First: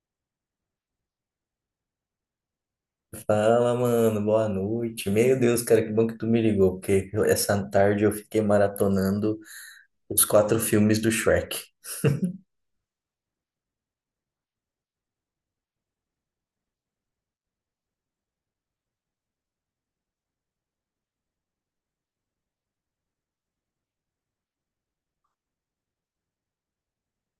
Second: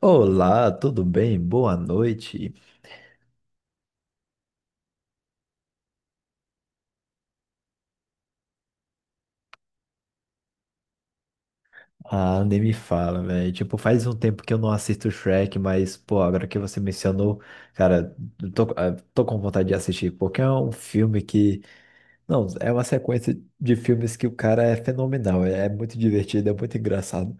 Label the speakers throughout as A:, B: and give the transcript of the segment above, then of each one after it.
A: Olá, tudo bem? Boa noite.
B: Fala, mano, boa noite. Meu Deus, cara, que bom que tu me ligou, porque essa tarde eu fiquei maratonando os quatro filmes do Shrek.
A: Ah, nem me fala, velho. Tipo, faz um tempo que eu não assisto Shrek, mas, pô, agora que você mencionou, cara, eu tô com vontade de assistir, porque é um filme que. Não, é uma sequência de filmes que o cara é fenomenal, é muito divertido, é muito engraçado.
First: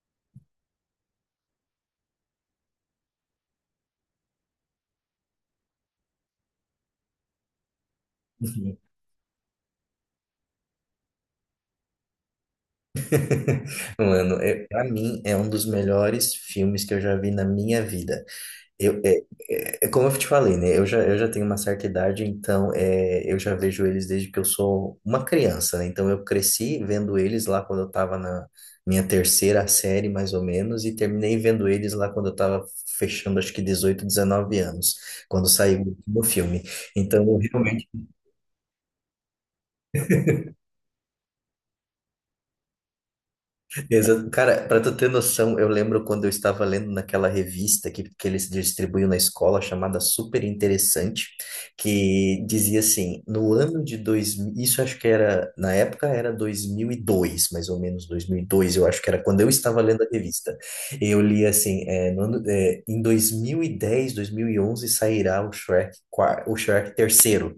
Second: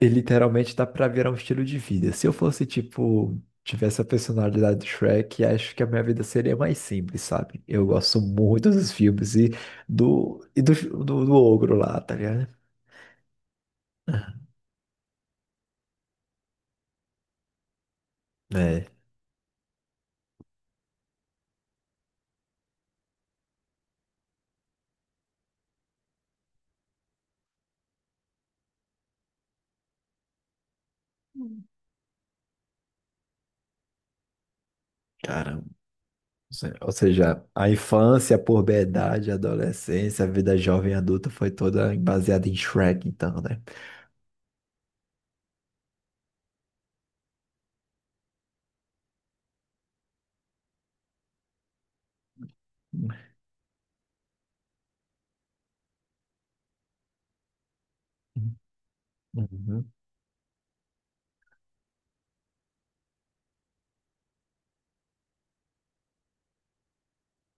A: E literalmente dá pra virar um estilo de vida. Se eu fosse, tipo, tivesse a personalidade do Shrek, acho que a minha vida seria mais simples, sabe? Eu gosto muito
B: Uhum.
A: dos filmes e do ogro lá, tá ligado?
B: Mano, é, pra mim é um dos melhores filmes que eu já vi na minha vida.
A: É,
B: Eu, é, é como eu te falei, né? Eu já tenho uma certa idade, então é, eu já vejo eles desde que eu sou uma criança, né? Então eu cresci vendo eles lá quando eu estava na minha terceira série, mais ou menos, e terminei vendo eles lá quando eu estava fechando, acho que 18, 19 anos, quando
A: caramba.
B: saiu o último filme.
A: Ou
B: Então eu
A: seja, a
B: realmente
A: infância, a puberdade, a adolescência, a vida jovem e adulta foi toda baseada em Shrek, então, né?
B: exato. Cara, para tu ter noção, eu lembro quando eu estava lendo naquela revista que eles distribuíam na escola, chamada Super Interessante, que dizia assim, no ano de 2000, isso acho que era, na época era 2002, mais ou menos 2002 eu acho que era quando eu estava
A: Uhum.
B: lendo a revista. Eu li assim, é, no ano- é, em dois dois mil mil e dez, 2011 sairá o Shrek, o Shrek terceiro.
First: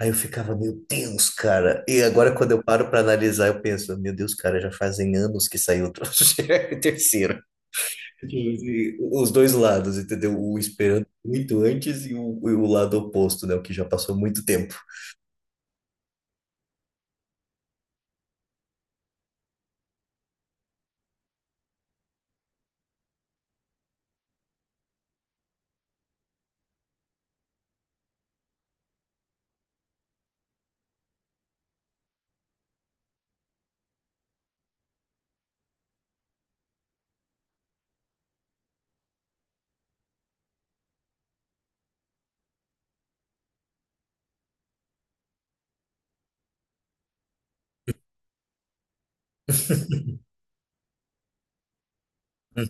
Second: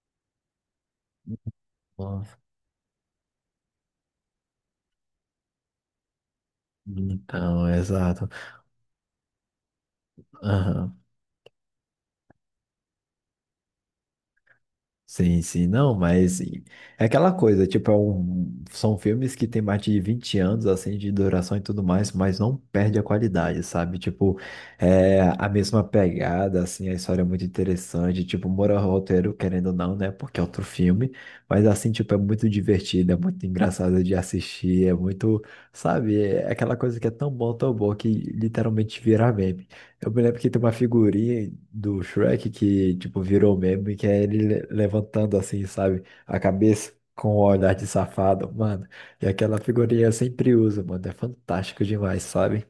B: Aí eu ficava, meu Deus, cara. E agora,
A: Nossa.
B: quando eu paro para analisar, eu penso, meu Deus, cara, já fazem anos que saiu o troço e terceiro.
A: Então, exato.
B: E os dois lados, entendeu? O
A: Aham.
B: esperando muito antes e o lado oposto, né? O que já passou muito tempo.
A: Sim, sim, não, mas é aquela coisa, tipo, são filmes que tem mais de 20 anos, assim, de duração e tudo mais, mas não perde a qualidade, sabe? Tipo, é a mesma pegada, assim, a história é muito interessante, tipo, mora roteiro, querendo ou não, né, porque é outro filme, mas, assim, tipo, é muito divertido, é muito engraçado de assistir, é muito, sabe, é aquela coisa que é tão bom, que literalmente vira meme. Eu me lembro que tem uma figurinha do Shrek que, tipo, virou meme, que é ele levantando assim, sabe? A cabeça com o olhar de safado, mano. E aquela figurinha eu sempre uso, mano. É fantástico demais, sabe?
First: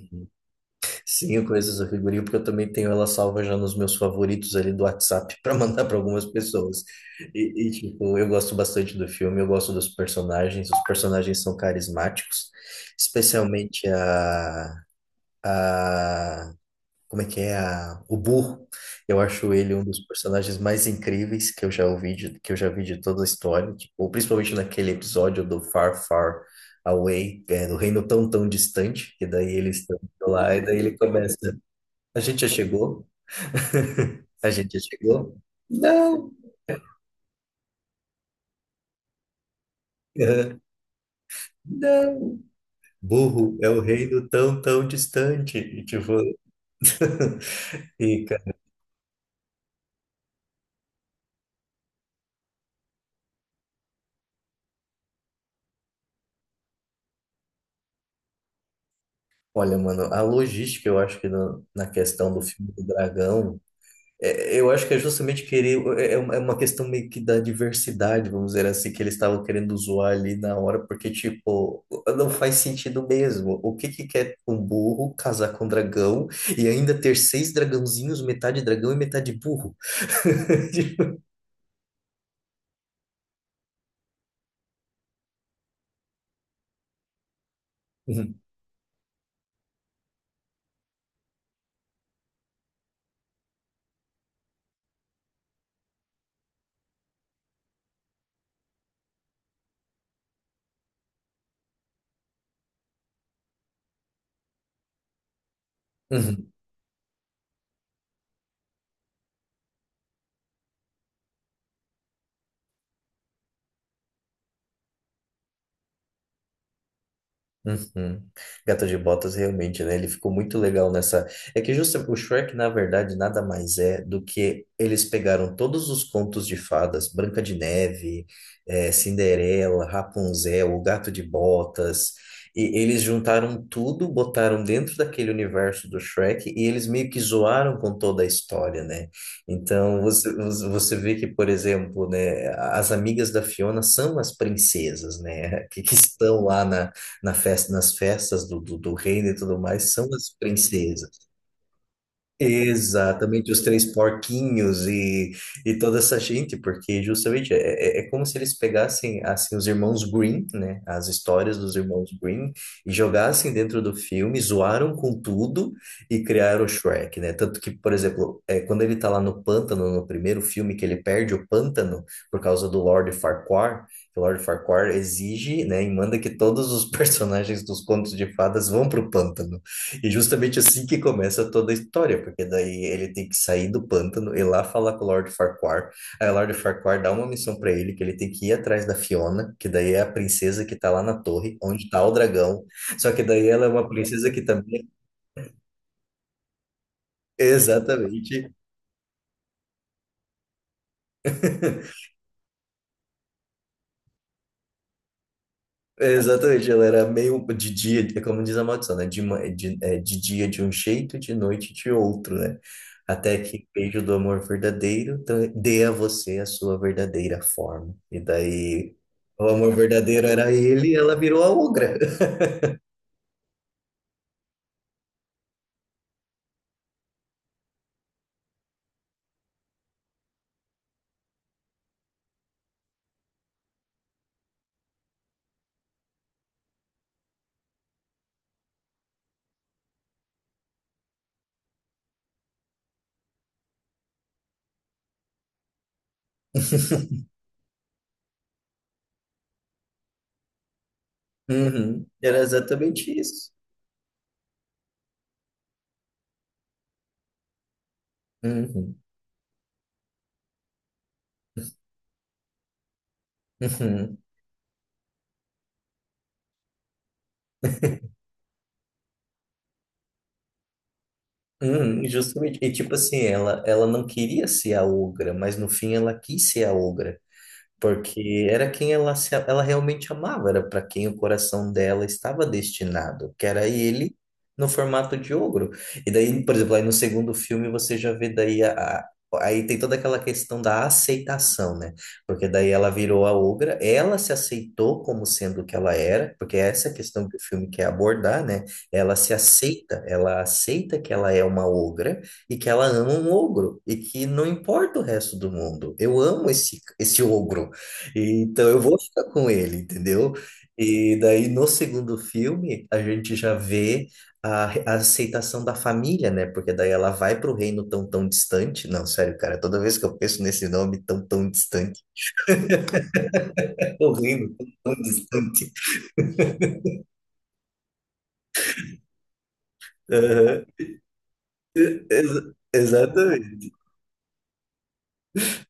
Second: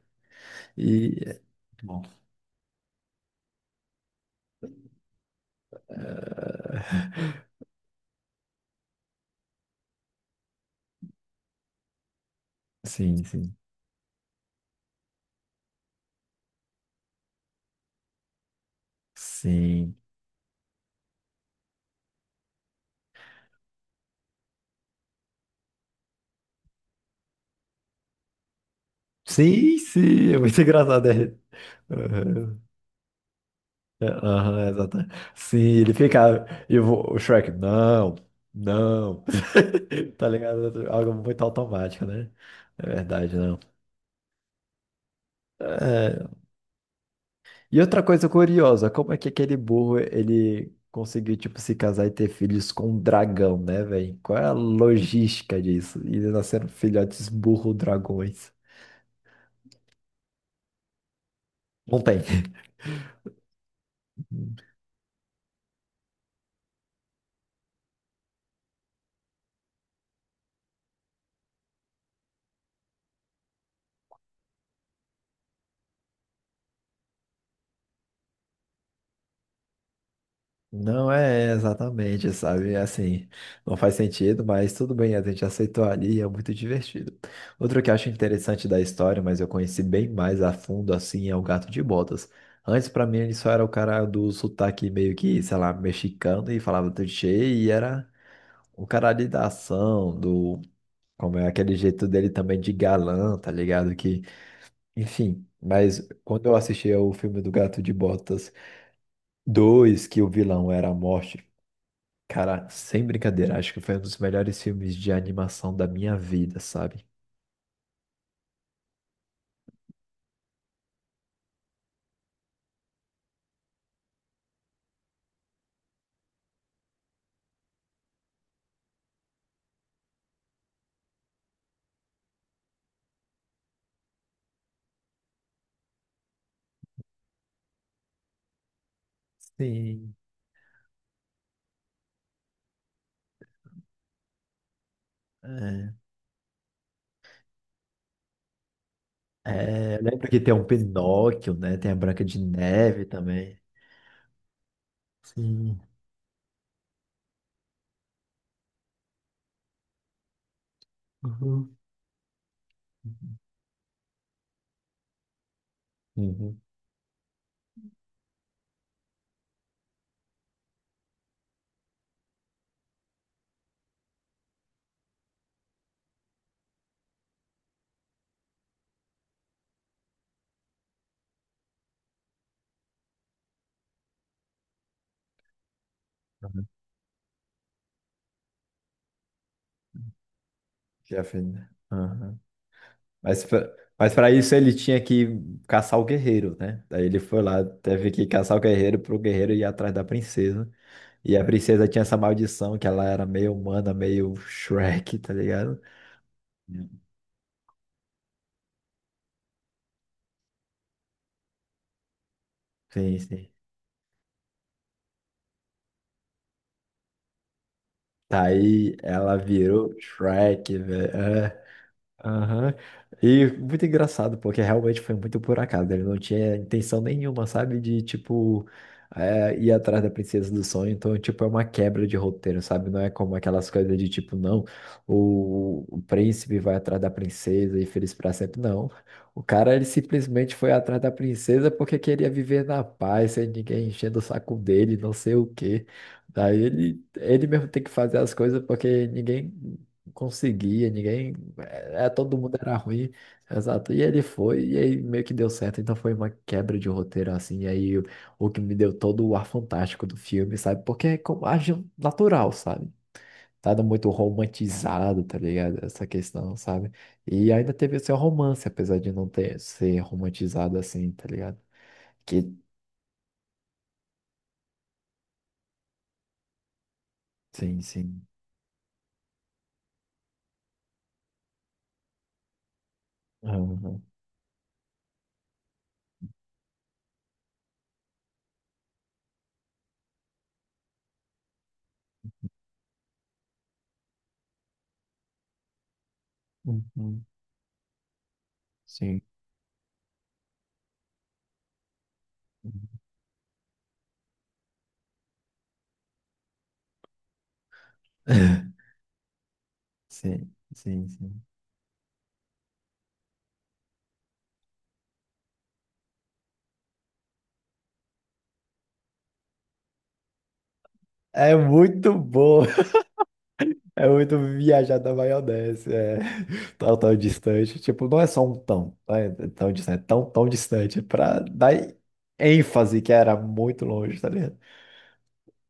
A: E,
B: Sim, eu conheço
A: Muito
B: essa
A: bom.
B: figurinha porque eu também tenho ela salva já nos meus favoritos ali do WhatsApp para mandar para algumas pessoas. E, tipo, eu gosto bastante do filme, eu gosto dos personagens, os personagens são carismáticos,
A: Sim, sim,
B: especialmente a, como é que é a, o Burro. Eu acho ele um
A: sim.
B: dos personagens mais incríveis que eu já ouvi, de, que eu já vi de toda a história, tipo, principalmente naquele episódio do Far Far Away, é, do reino tão tão distante, e daí
A: Sim,
B: eles estão
A: sim, é
B: lá,
A: muito
B: e daí ele
A: engraçado. É.
B: começa, a gente já
A: Aham,
B: chegou,
A: é,
B: a
A: aham,
B: gente já
A: exatamente.
B: chegou.
A: Sim, ele
B: Não,
A: fica. E o Shrek, não, não. Tá
B: eh,
A: ligado? Algo muito automático, né?
B: não.
A: É verdade, não.
B: Burro é o reino tão, tão distante. E, tipo,
A: É. E outra
B: e,
A: coisa curiosa, como é que aquele burro ele conseguiu, tipo, se casar e ter filhos com um dragão, né, velho? Qual é a logística disso? E eles nasceram filhotes burro-dragões.
B: olha, mano, a logística, eu acho que na
A: Não tem.
B: questão do filme do Dragão, eu acho que é justamente querer, é, é uma questão meio que da diversidade, vamos dizer assim, que eles estavam querendo zoar ali na hora, porque, tipo, não faz sentido mesmo. O que que quer um burro casar com um dragão e ainda ter seis dragãozinhos, metade dragão e metade burro?
A: Não é exatamente, sabe? É. Assim, não faz sentido, mas tudo bem, a gente aceitou ali e é muito divertido. Outro que eu acho
B: Uhum,
A: interessante da história, mas eu conheci bem mais a fundo, assim, é o Gato de Botas. Antes, pra mim, ele só era o cara do sotaque meio que, sei lá, mexicano e falava tudo cheio e era o cara ali da ação, do. Como é aquele jeito dele também de galã, tá ligado? Que, enfim, mas quando
B: uhum.
A: eu assisti ao filme do Gato de Botas 2, que o vilão era a morte. Cara, sem brincadeira, acho que foi um dos melhores filmes de animação da minha vida, sabe?
B: Uhum. Gato de Botas realmente, né? Ele ficou muito legal nessa. É que justa o Shrek, na verdade, nada mais é do que eles pegaram todos os contos de fadas, Branca de Neve, eh, Cinderela, Rapunzel, o Gato de Botas, e eles juntaram tudo, botaram dentro daquele universo do Shrek e eles meio que zoaram com toda a história, né? Então
A: Sim.
B: você vê que, por exemplo, né, as amigas da Fiona são as princesas, né? Que,
A: É,
B: que estão lá na na festa, nas festas do reino e tudo mais, são
A: Lembra
B: as
A: que tem um
B: princesas.
A: Pinóquio, né? Tem a Branca de Neve
B: Exatamente,
A: também.
B: os três porquinhos e
A: Sim.
B: toda essa gente, porque justamente é, é como se eles pegassem assim os irmãos Green, né, as histórias
A: Uhum.
B: dos irmãos Green e jogassem dentro do filme, zoaram com tudo e
A: Uhum.
B: criaram o Shrek, né? Tanto que, por exemplo, é, quando ele tá lá no pântano, no primeiro filme que ele perde o pântano por causa do Lord Farquaad, que o Lord Farquaad exige, né, e manda que todos os personagens dos contos de fadas vão pro pântano. E justamente assim que começa toda a história, porque daí ele tem que sair do pântano e lá falar com o Lord Farquaad. Aí o Lord
A: Uhum.
B: Farquaad dá uma missão pra ele, que ele tem que ir atrás da Fiona, que daí é a princesa que tá lá na
A: Já fez,
B: torre,
A: né?
B: onde tá o
A: Aham.
B: dragão. Só que
A: Mas,
B: daí ela é
A: pra-
B: uma
A: mas
B: princesa
A: para
B: que
A: isso ele
B: também,
A: tinha que caçar o guerreiro, né? Daí ele foi lá, teve que
B: exatamente,
A: caçar o guerreiro pro guerreiro ir atrás da princesa. E a princesa tinha essa maldição que ela era meio humana, meio Shrek, tá ligado?
B: exatamente, ela era meio de dia, é como diz a maldição, né? De, de, é, de dia de um jeito, de noite de outro, né?
A: Sim,
B: Até
A: sim.
B: que o beijo do amor verdadeiro dê a você a sua verdadeira forma. E
A: Tá
B: daí,
A: aí, ela
B: o amor
A: virou
B: verdadeiro era
A: Shrek,
B: ele e ela virou a
A: velho.
B: ogra.
A: Aham. E muito engraçado, porque realmente foi muito por acaso, né? Ele não tinha intenção nenhuma, sabe? De, tipo, é, ir atrás da princesa do sonho. Então, tipo, é uma quebra de roteiro, sabe? Não é como aquelas coisas de, tipo, não, o príncipe vai atrás da princesa e feliz pra sempre. Não. O cara, ele simplesmente foi atrás da princesa porque queria viver na paz, sem ninguém enchendo o saco dele, não sei o quê. Daí ele, ele mesmo tem que fazer as coisas porque ninguém conseguia, ninguém,
B: Uhum,
A: todo
B: era
A: mundo era
B: exatamente
A: ruim,
B: isso.
A: exato. E ele foi, e aí meio que deu certo, então foi uma quebra de roteiro assim, e aí o que me deu
B: Uhum,
A: todo o ar fantástico do filme, sabe? Porque é como age natural, sabe? Nada muito
B: uhum,
A: romantizado, tá ligado? Essa questão, sabe? E ainda teve o seu romance, apesar de não ter ser romantizado assim, tá ligado?
B: uhum,
A: Que
B: justamente. E tipo assim, ela não queria ser a ogra, mas no fim ela quis ser a ogra.
A: sim, sim.
B: Porque era quem ela, ela realmente amava, era para quem o coração dela estava destinado, que era
A: Aham.
B: ele no formato de ogro. E daí, por exemplo, aí no segundo filme você já vê daí aí tem toda aquela questão da aceitação, né? Porque daí ela virou a ogra, ela se aceitou como sendo o que ela era, porque essa é a
A: Uhum.
B: questão que o filme quer abordar, né? Ela
A: Sim.
B: se aceita, ela aceita que ela é uma ogra e que ela ama um ogro e que não importa o resto do mundo. Eu amo esse ogro. Então eu vou ficar com ele, entendeu?
A: Sim, sim,
B: E
A: sim.
B: daí no segundo filme a gente já vê a, a aceitação da família, né? Porque daí ela vai para o reino tão tão distante. Não, sério, cara, toda vez que eu penso nesse nome tão tão
A: É
B: distante,
A: muito bom. É
B: o
A: muito
B: reino tão
A: viajar
B: tão
A: da
B: distante.
A: maionese, é tão, tão distante. Tipo, não é só um tão, não é tão distante, é tão, tão
B: Aham.
A: distante, pra dar ênfase que era
B: Exatamente.
A: muito longe, tá ligado?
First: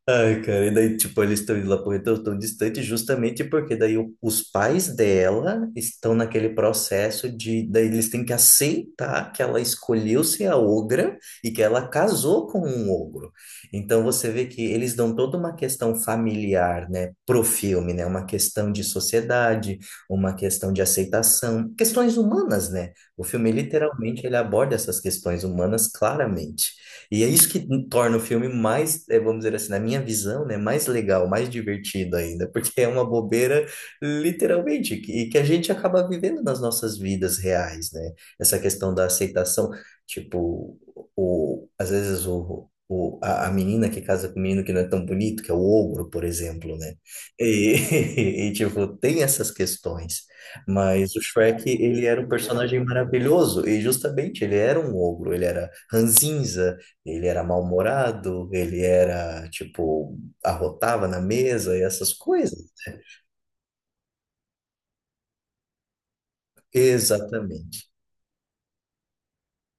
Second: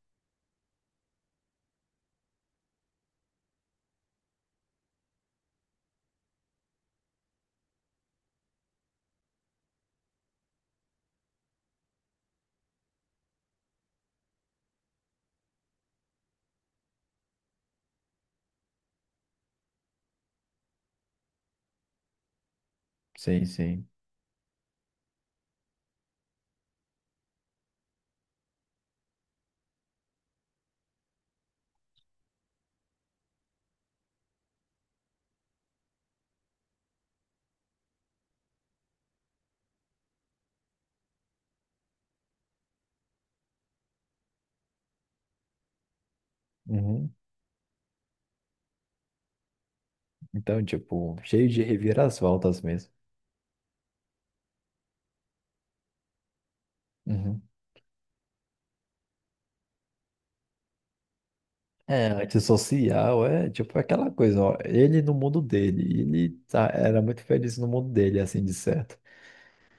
B: Ai, cara, e daí, tipo, eles estão indo lá pro retorno tão distante justamente porque daí os pais dela estão naquele processo de, daí eles têm que aceitar que ela escolheu ser a ogra e que ela casou com um ogro. Então você vê que eles dão toda uma questão familiar, né, pro filme, né, uma questão de sociedade, uma questão de aceitação, questões humanas, né? O
A: Sim,
B: filme
A: sim.
B: literalmente ele aborda essas questões humanas claramente. E é isso que torna o filme mais, eh, vamos dizer assim, na minha visão, né, mais legal, mais divertido ainda, porque é uma bobeira, literalmente, e que a gente acaba vivendo nas nossas vidas reais, né? Essa questão da aceitação, tipo, o, às vezes a menina que casa com o menino que não é tão bonito, que é o ogro, por exemplo, né?
A: Uhum.
B: E, e tipo, tem essas questões.
A: Então,
B: Mas
A: tipo,
B: o
A: cheio de
B: Shrek, ele era um
A: reviravoltas
B: personagem
A: mesmo.
B: maravilhoso, e justamente ele era um ogro, ele era ranzinza, ele
A: Uhum.
B: era mal-humorado, ele era, tipo, arrotava na mesa e
A: É,
B: essas coisas. Né?
A: antissocial é tipo aquela coisa, ó, ele no mundo dele, ele tá, era muito feliz no mundo
B: Exatamente.
A: dele, assim, de certo.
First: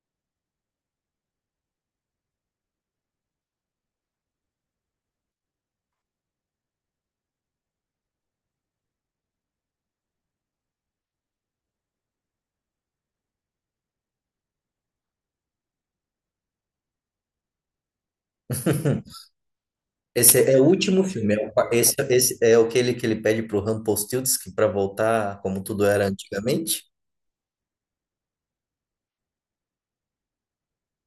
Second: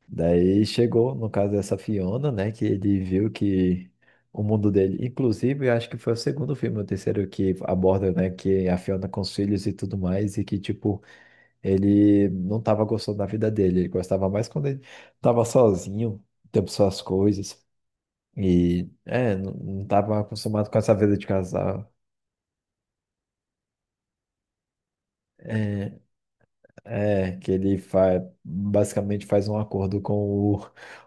A: Daí chegou, no caso dessa Fiona, né, que ele viu que o mundo dele, inclusive, eu acho que foi o segundo filme, o terceiro que aborda, né, que a Fiona com os filhos e tudo mais, e que, tipo, ele não tava gostando da vida dele, ele gostava mais quando ele tava sozinho, tendo suas coisas, e, é, não, não tava
B: Esse é o
A: acostumado com essa
B: último
A: vida de
B: filme.
A: casal.
B: Esse, esse é aquele que ele pede pro Rumpelstiltskin para voltar como tudo
A: É,
B: era antigamente.
A: É. Que ele faz, basicamente faz um acordo com o,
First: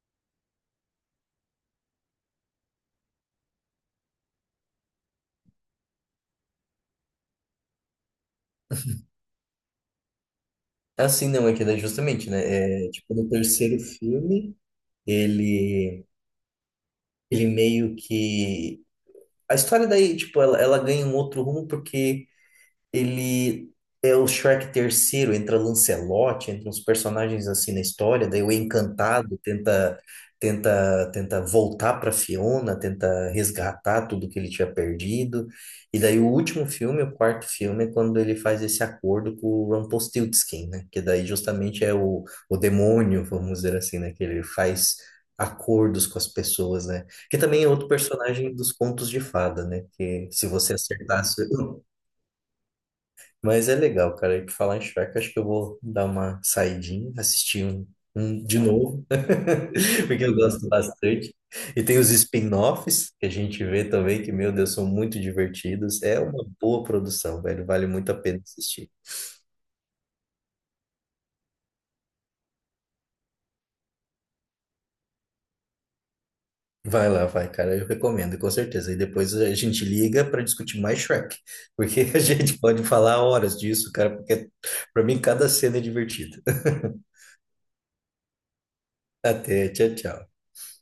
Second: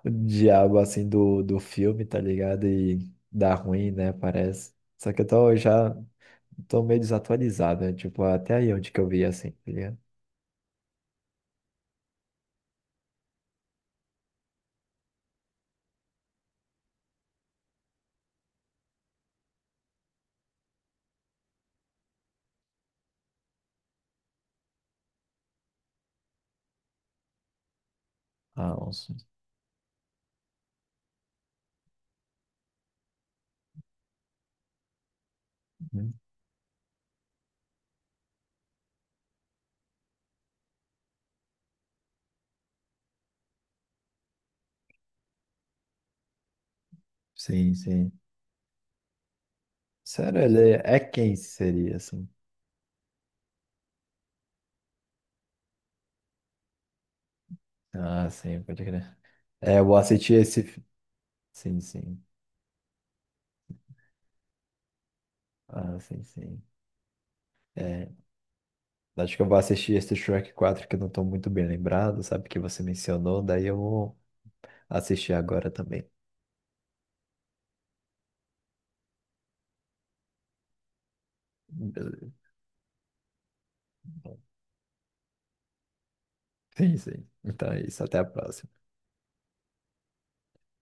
A: o diabo, assim, do filme, tá ligado? E dá ruim, né, parece. Só que eu tô, já tô meio desatualizado, né? Tipo, até aí onde que eu vi, assim, tá ligado?
B: Assim, não, é que é justamente, né? É, tipo, no terceiro filme, ele, ele meio que... A história daí, tipo, ela ganha um outro rumo porque ele é o Shrek terceiro, entra Lancelot, entra uns personagens assim na história, daí o
A: Ah,
B: Encantado tenta voltar para Fiona, tenta resgatar tudo que ele tinha perdido. E
A: uhum.
B: daí o último filme, o quarto filme, é quando ele faz esse acordo com o Rumpelstiltskin, né? Que daí justamente é o demônio, vamos dizer assim, né? Que ele faz acordos com as pessoas, né? Que também é
A: Sim,
B: outro
A: sim.
B: personagem dos contos de fada, né? Que
A: Sério,
B: se
A: ele
B: você
A: é quem
B: acertasse
A: seria, assim?
B: mas é legal, cara. E por falar em Shrek, acho que eu vou dar uma saidinha, assistir um,
A: Ah,
B: um de
A: sim, pode
B: novo,
A: crer. É, eu vou
B: porque
A: assistir
B: eu
A: esse...
B: gosto
A: fi-
B: bastante.
A: Sim,
B: E tem os
A: sim.
B: spin-offs que a gente vê também, que, meu Deus, são muito
A: Ah,
B: divertidos. É
A: sim,
B: uma
A: sim.
B: boa produção, velho. Vale
A: É,
B: muito a pena assistir.
A: acho que eu vou assistir esse Shrek 4 que eu não tô muito bem lembrado, sabe? Que você mencionou, daí eu vou assistir agora também.
B: Vai lá, vai, cara. Eu recomendo, com certeza. E depois a gente liga para discutir mais Shrek, porque a
A: Beleza.
B: gente pode falar horas disso, cara, porque para mim cada cena é divertida.
A: Sim, sim. Então é isso. Até a próxima.
B: Até, tchau, tchau.